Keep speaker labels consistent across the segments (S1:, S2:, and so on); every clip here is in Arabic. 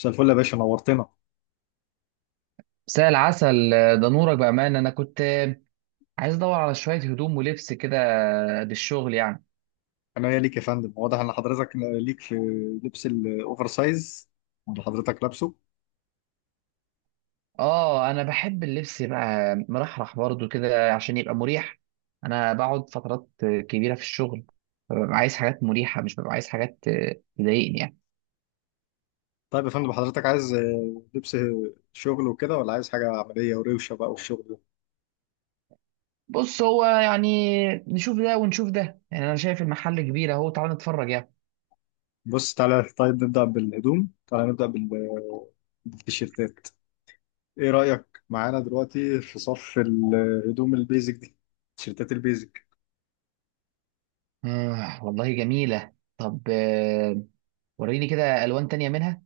S1: مساء الفل يا باشا، نورتنا.
S2: مساء العسل. ده نورك بأمانة. أنا كنت عايز أدور على شوية هدوم ولبس كده للشغل يعني.
S1: انا ويا ليك يا فندم، واضح ان حضرتك ليك في لبس الاوفر سايز اللي حضرتك لابسه.
S2: آه، أنا بحب اللبس بقى مرحرح برضو كده عشان يبقى مريح. أنا بقعد فترات كبيرة في الشغل، فببقى عايز حاجات مريحة، مش ببقى عايز حاجات تضايقني يعني.
S1: طيب يا فندم، حضرتك عايز لبس شغل وكده ولا عايز حاجه عمليه وروشه بقى والشغل ده؟
S2: بص، هو يعني نشوف ده ونشوف ده، يعني أنا شايف المحل كبير أهو، تعال نتفرج يعني.
S1: بص تعالى، طيب نبدا بالهدوم، تعالى نبدا بالتيشيرتات. ايه رايك معانا دلوقتي في صف الهدوم البيزك دي؟ تيشيرتات البيزك.
S2: آه والله جميلة. طب وريني كده ألوان تانية منها.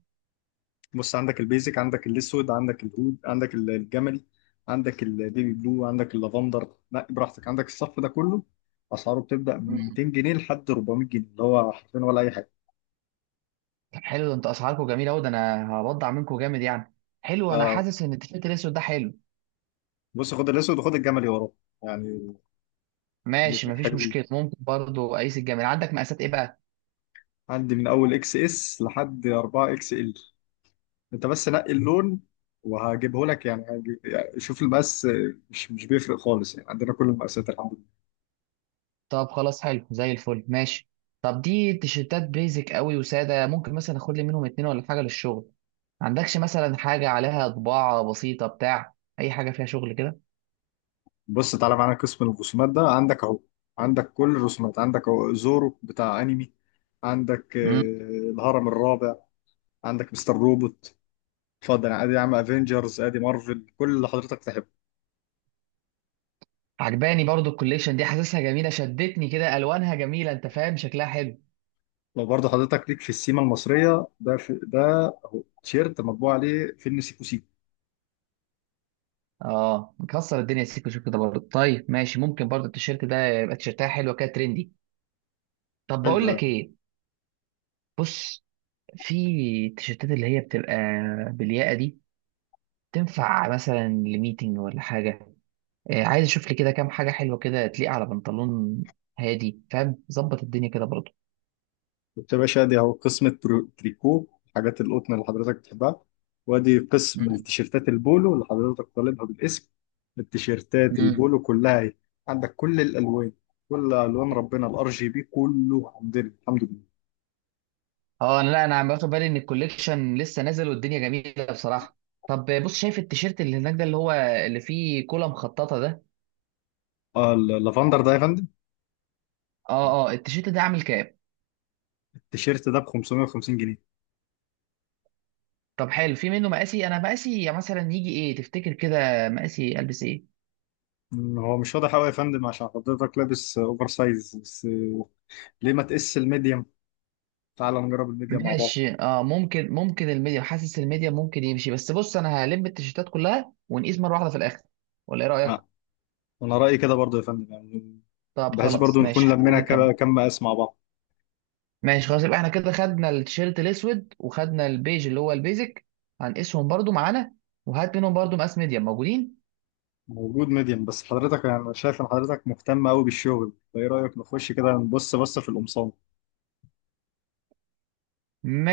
S1: بص، عندك البيزك، عندك الاسود، عندك العود، عندك الجملي، عندك البيبي بلو، عندك اللافندر، لا براحتك، عندك الصف ده كله. اسعاره بتبدا من 200 جنيه لحد 400 جنيه، اللي هو حرفيا ولا اي حاجه.
S2: طب حلو ده، انت اسعاركم جميله قوي، ده انا هبضع منكم جامد يعني. حلو، انا
S1: آه.
S2: حاسس ان التيشيرت الاسود ده حلو.
S1: بص خد الاسود وخد الجملي وراه يعني.
S2: ماشي،
S1: الاثنين
S2: مفيش
S1: حلوين.
S2: مشكله. ممكن برضو اقيس الجمال. عندك مقاسات ايه بقى؟
S1: عندي من اول اكس اس لحد 4 اكس ال. انت بس نقي اللون وهجيبه لك يعني، يعني شوف المقاس، مش بيفرق خالص، يعني عندنا كل المقاسات الحمد.
S2: طب خلاص، حلو زي الفل، ماشي. طب دي تيشيرتات بيزك قوي وساده، ممكن مثلا اخد لي منهم اتنين ولا حاجه للشغل. ما عندكش مثلا حاجه عليها طباعه بسيطه، بتاع اي حاجه فيها شغل كده؟
S1: بص تعالى معانا قسم الرسومات ده عندك اهو. عندك كل الرسومات، عندك اهو زورو بتاع انمي. عندك
S2: امم
S1: الهرم الرابع. عندك مستر روبوت. اتفضل، ادي يا عم افنجرز، ادي مارفل، كل اللي حضرتك تحبه.
S2: عجباني برضو الكوليكشن دي، حاسسها جميله، شدتني كده الوانها جميله، انت فاهم، شكلها حلو.
S1: لو برضه حضرتك ليك في السيما المصريه، ده في ده اهو تيشيرت مطبوع عليه فيلم سيكو سيكو.
S2: اه مكسر الدنيا سيكو، شوف كده برضه. طيب ماشي، ممكن برضه التيشيرت ده يبقى، تيشيرتها حلوه كده ترندي. طب بقول
S1: حلو.
S2: لك ايه، بص، في التيشيرتات اللي هي بتبقى بالياقه دي، تنفع مثلا لميتنج ولا حاجه؟ آه، عايز اشوف لي كده كام حاجه حلوه كده تليق على بنطلون هادي، فاهم؟ ظبط الدنيا كده برضه.
S1: بص يا باشا، دي اهو قسم التريكو، حاجات القطن اللي حضرتك بتحبها. وادي
S2: مم.
S1: قسم التيشيرتات البولو اللي حضرتك طالبها بالاسم. التيشيرتات
S2: مم.
S1: البولو كلها اهي. عندك كل الالوان، كل الوان ربنا، الار جي بي كله عندنا الحمد لله.
S2: اه انا، لا انا عم باخد بالي ان الكوليكشن لسه نازل والدنيا جميله بصراحه. طب بص، شايف التيشيرت اللي هناك ده، اللي هو اللي فيه كولا مخططه ده؟
S1: اللافندر ده يا فندم.
S2: اه اه، التيشيرت ده عامل كام؟
S1: التيشيرت ده ب 550 جنيه.
S2: طب حلو، في منه مقاسي؟ انا مقاسي مثلا يجي ايه تفتكر كده؟ مقاسي البس ايه؟
S1: هو مش واضح قوي يا فندم عشان حضرتك لابس اوفر سايز بس. ليه ما تقيس الميديم؟ تعال نجرب الميديم مع بعض.
S2: ماشي، اه ممكن، الميديا، حاسس الميديا ممكن يمشي. بس بص، انا هلم التيشيرتات كلها ونقيس مره واحده في الاخر، ولا ايه رايك؟
S1: آه، انا رايي كده برضو يا فندم يعني.
S2: طب
S1: بحيث
S2: خلاص
S1: برضو
S2: ماشي،
S1: نكون لمينا
S2: خلينا نكمل.
S1: كم كم مقاس مع بعض.
S2: ماشي خلاص، يبقى احنا كده خدنا التيشيرت الاسود وخدنا البيج اللي هو البيزك. هنقيسهم برضو معانا، وهات منهم برضو مقاس ميديا موجودين.
S1: موجود ميديم. بس حضرتك يعني انا شايف ان حضرتك مهتم قوي بالشغل، فايه رايك نخش كده نبص بصه في القمصان؟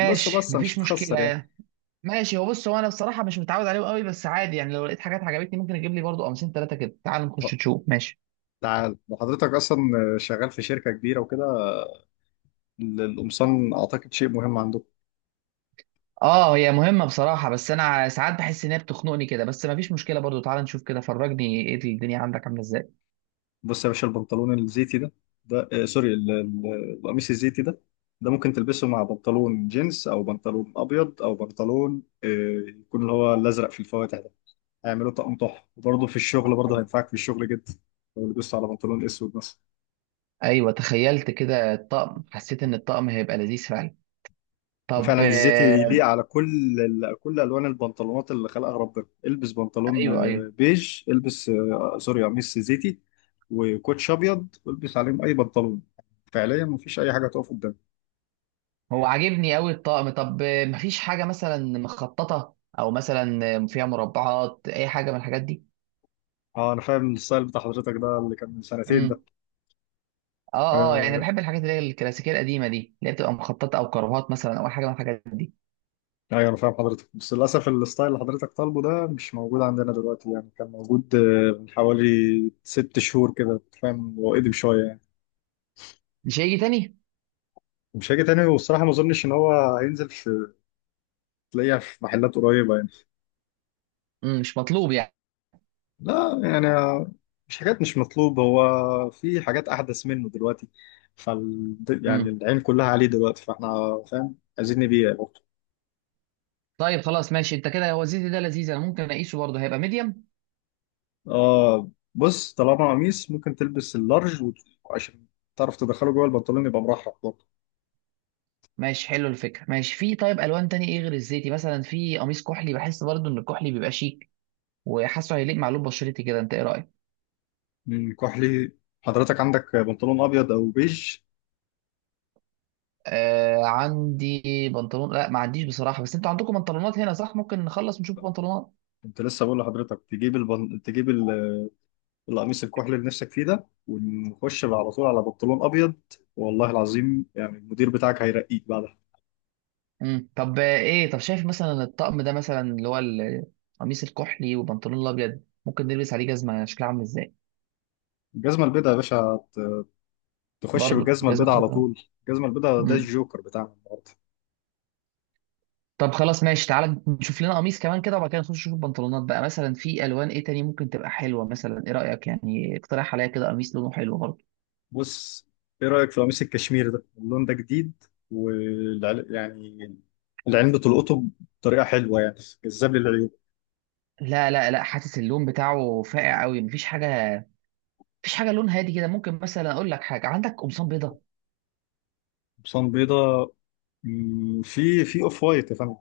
S1: بص بصه مش
S2: مفيش
S1: هتخسر يعني.
S2: مشكله. ماشي، هو بص انا بصراحه مش متعود عليهم قوي، بس عادي يعني. لو لقيت حاجات عجبتني ممكن اجيب لي برضو قميصين ثلاثه كده. تعال نخش
S1: طب
S2: نشوف، ماشي.
S1: تعال، لو حضرتك اصلا شغال في شركه كبيره وكده، القمصان اعتقد شيء مهم عندكم.
S2: اه هي مهمة بصراحة، بس انا ساعات بحس ان هي بتخنقني كده، بس ما فيش مشكلة برضو. تعال نشوف كده، فرجني ايه الدنيا عندك عاملة ازاي.
S1: بص يا باشا البنطلون الزيتي ده، سوري، القميص الزيتي ده، ده ممكن تلبسه مع بنطلون جينز او بنطلون ابيض او بنطلون يكون اللي هو الازرق في الفواتح ده. هيعملوا طقم تحفه، وبرضه في الشغل برضه هينفعك في الشغل جدا لو لبست على بنطلون اسود مثلا.
S2: ايوه، تخيلت كده الطقم، حسيت ان الطقم هيبقى لذيذ فعلا. طب
S1: فعلا الزيت يليق على كل الوان البنطلونات اللي خلقها ربنا. البس بنطلون
S2: ايوه ايوه،
S1: بيج، البس سوري قميص زيتي وكوتش ابيض والبس عليهم اي بنطلون. فعليا مفيش اي حاجه تقف قدامي.
S2: هو عاجبني قوي الطقم. طب مفيش حاجة مثلا مخططة او مثلا فيها مربعات، اي حاجة من الحاجات دي؟
S1: اه، انا فاهم الستايل بتاع حضرتك ده، اللي كان من سنتين ده.
S2: امم، اه اه، يعني
S1: آه،
S2: بحب الحاجات اللي هي الكلاسيكية القديمة دي، اللي هي بتبقى مخططة او كربات مثلا، او اي حاجة من الحاجات دي.
S1: ايوه، انا فاهم حضرتك، بس للاسف الستايل اللي حضرتك طالبه ده مش موجود عندنا دلوقتي. يعني كان موجود من حوالي ست شهور كده، أنت فاهم، هو قديم شويه يعني.
S2: مش هيجي تاني؟
S1: مش هيجي تاني، والصراحه ما اظنش ان هو هينزل، في تلاقيها في محلات قريبه يعني.
S2: امم، مش مطلوب يعني؟
S1: لا يعني، مش حاجات مش مطلوبة، هو في حاجات أحدث منه دلوقتي، فال يعني
S2: مم.
S1: العين كلها عليه دلوقتي، فاحنا فاهم عايزين نبيع برضه.
S2: طيب خلاص ماشي، انت كده هو الزيتي ده لذيذ، انا ممكن اقيسه برضه، هيبقى ميديم.
S1: اه، بص، طالما قميص ممكن تلبس اللارج، عشان تعرف تدخله جوه البنطلون، يبقى مرحب برضه.
S2: ماشي حلو الفكره، ماشي. في طيب الوان تاني ايه غير الزيتي؟ مثلا في قميص كحلي، بحس برضه ان الكحلي بيبقى شيك، وحاسه هيليق مع لون بشرتي كده، انت ايه رايك؟
S1: كحلي، حضرتك عندك بنطلون أبيض أو بيج؟
S2: آه عندي بنطلون، لا ما عنديش بصراحه، بس انتوا عندكم بنطلونات هنا صح؟ ممكن نخلص نشوف بنطلونات.
S1: كنت لسه بقول لحضرتك تجيب القميص الكحلي اللي نفسك فيه ده، ونخش على طول على بنطلون أبيض. والله العظيم يعني المدير بتاعك هيرقيك بعد.
S2: امم، طب ايه، طب شايف مثلا الطقم ده، مثلا اللي هو القميص الكحلي وبنطلون الابيض، ممكن نلبس عليه جزمه شكلها عامل ازاي؟
S1: الجزمة البيضاء يا باشا، تخش
S2: برضه
S1: بالجزمة
S2: جزمه
S1: البيضاء على
S2: بيضاء.
S1: طول. الجزمة البيضاء ده الجوكر بتاعنا النهاردة.
S2: طب خلاص ماشي، تعالى نشوف لنا قميص كمان كده، وبعد كده نخش نشوف بنطلونات بقى. مثلا في الوان ايه تاني ممكن تبقى حلوه؟ مثلا ايه رايك يعني؟ اقترح عليا كده قميص لونه حلو برضه.
S1: بص، ايه رأيك في قميص الكشمير ده؟ اللون ده جديد، يعني العين بتلقطه بطريقة حلوة، يعني جذاب للعيون.
S2: لا لا لا، حاسس اللون بتاعه فاقع قوي، مفيش حاجه. مفيش حاجه لون هادي كده ممكن؟ مثلا اقول لك حاجه، عندك قمصان بيضه؟
S1: قمصان بيضاء. في اوف وايت يا فندم.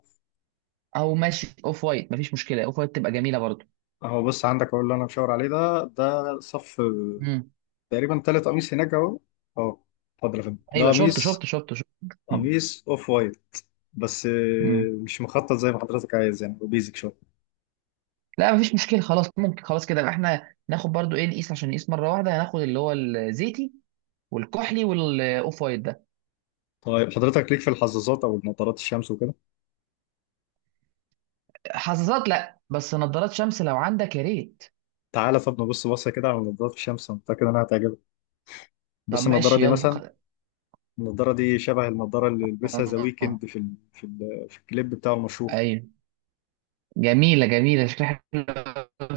S2: او ماشي اوف وايت مفيش مشكله، اوف وايت تبقى جميله برضه.
S1: اهو بص، عندك اهو اللي انا مشاور عليه ده، ده صف
S2: امم،
S1: تقريبا تالت قميص هناك اهو اهو. اتفضل يا فندم، ده
S2: ايوه شفت
S1: قميص،
S2: شفت شفت شفت. مم.
S1: قميص اوف وايت، بس
S2: مم.
S1: مش مخطط زي ما حضرتك عايز، يعني بيزك شوية.
S2: لا مفيش مشكله، خلاص ممكن. خلاص كده، يبقى احنا ناخد برضه ايه، نقيس عشان نقيس مره واحده، هناخد اللي هو الزيتي والكحلي والاوف وايت ده.
S1: طيب حضرتك ليك في الحظاظات او نظارات الشمس وكده.
S2: حساسات، لا، بس نظارات شمس لو عندك يا ريت.
S1: تعالى طب نبص بصه كده على نظارات الشمس، انا متاكد انها هتعجبك.
S2: طب
S1: بص النضاره
S2: ماشي
S1: دي
S2: يلا
S1: مثلا. النضاره دي شبه النضاره اللي لبسها ذا
S2: آه،
S1: ويكند في الكليب بتاع المشهور.
S2: ايوه. جميلة جميلة، شكلها حلو.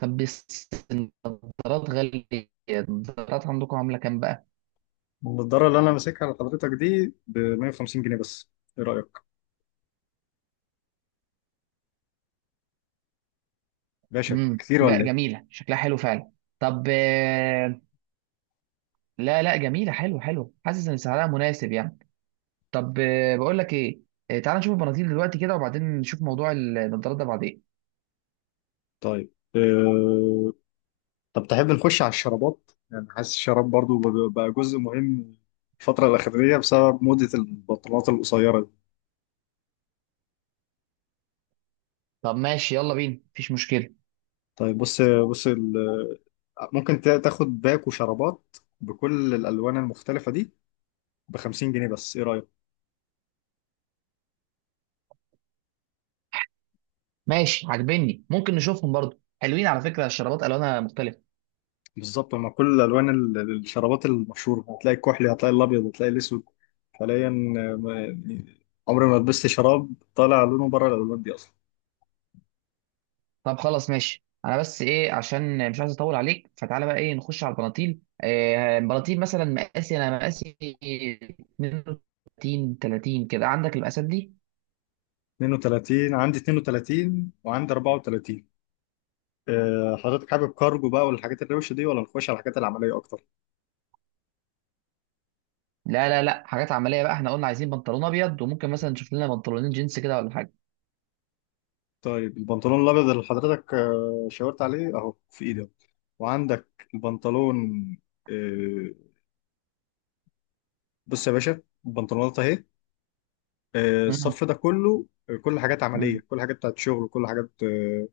S2: طب بس النظارات غالية، النظارات عندكم عاملة كام بقى؟
S1: النضاره اللي انا ماسكها لحضرتك دي ب 150 جنيه بس. ايه رايك؟ باشا،
S2: امم،
S1: كتير
S2: لا
S1: ولا ايه؟
S2: جميلة، شكلها حلو فعلا. طب لا لا، جميلة، حلو حلو، حاسس ان سعرها مناسب يعني. طب بقول لك ايه، تعال نشوف البناطيل دلوقتي كده، وبعدين نشوف موضوع النظارات ده بعدين.
S1: طيب أه... طب تحب نخش على الشرابات؟ يعني حاسس الشراب برضو بقى جزء مهم الفتره الاخيره بسبب موضه البنطلونات القصيره.
S2: طب ماشي يلا بينا، مفيش مشكلة.
S1: طيب بص بص، ممكن تاخد باك وشرابات بكل الالوان المختلفه دي ب 50 جنيه بس. ايه رايك؟
S2: ماشي عاجبني، ممكن نشوفهم برضو. حلوين على فكرة الشرابات، ألوانها مختلفة.
S1: بالظبط هما كل الالوان، الشرابات المشهوره، هتلاقي الكحلي، هتلاقي الابيض، هتلاقي الاسود حاليا. يعني عمري ما لبست شراب طالع لونه بره الالوان دي اصلا.
S2: طب خلاص ماشي، أنا بس إيه، عشان مش عايز أطول عليك، فتعالى بقى إيه، نخش على البناطيل. إيه البناطيل؟ مثلا مقاسي، أنا مقاسي 32 30 كده، عندك المقاسات دي؟
S1: 32، عندي 32 وعندي 34. حضرتك حابب كارجو بقى والحاجات الروشه دي ولا نخش على الحاجات العمليه اكتر؟
S2: لا لا لا، حاجات عملية بقى، إحنا قلنا عايزين بنطلون أبيض، وممكن مثلا نشوف لنا بنطلونين جينز كده ولا حاجة.
S1: طيب البنطلون الابيض اللي حضرتك شاورت عليه اهو في ايدي أهو. وعندك البنطلون، آه، بص يا باشا البنطلونات اهي.
S2: مم.
S1: الصف ده كله، كل حاجات عمليه،
S2: مم.
S1: كل حاجات بتاعت شغل، كل حاجات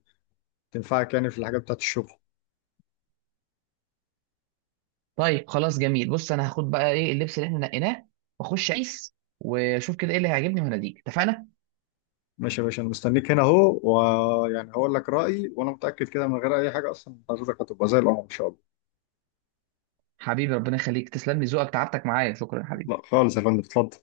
S1: تنفعك يعني في الحاجات بتاعت الشغل.
S2: طيب خلاص جميل، بص أنا هاخد بقى إيه اللبس اللي إحنا نقيناه، وأخش أقيس وأشوف كده إيه اللي هيعجبني وهناديك، اتفقنا.
S1: ماشي يا باشا، انا مستنيك هنا اهو. ويعني هقول لك رايي، وانا متاكد كده من غير اي حاجه، اصلا حضرتك هتبقى زي القمر ان شاء الله.
S2: حبيبي ربنا يخليك، تسلم لي ذوقك، تعبتك معايا، شكرا يا حبيبي.
S1: لا خالص يا فندم، اتفضل.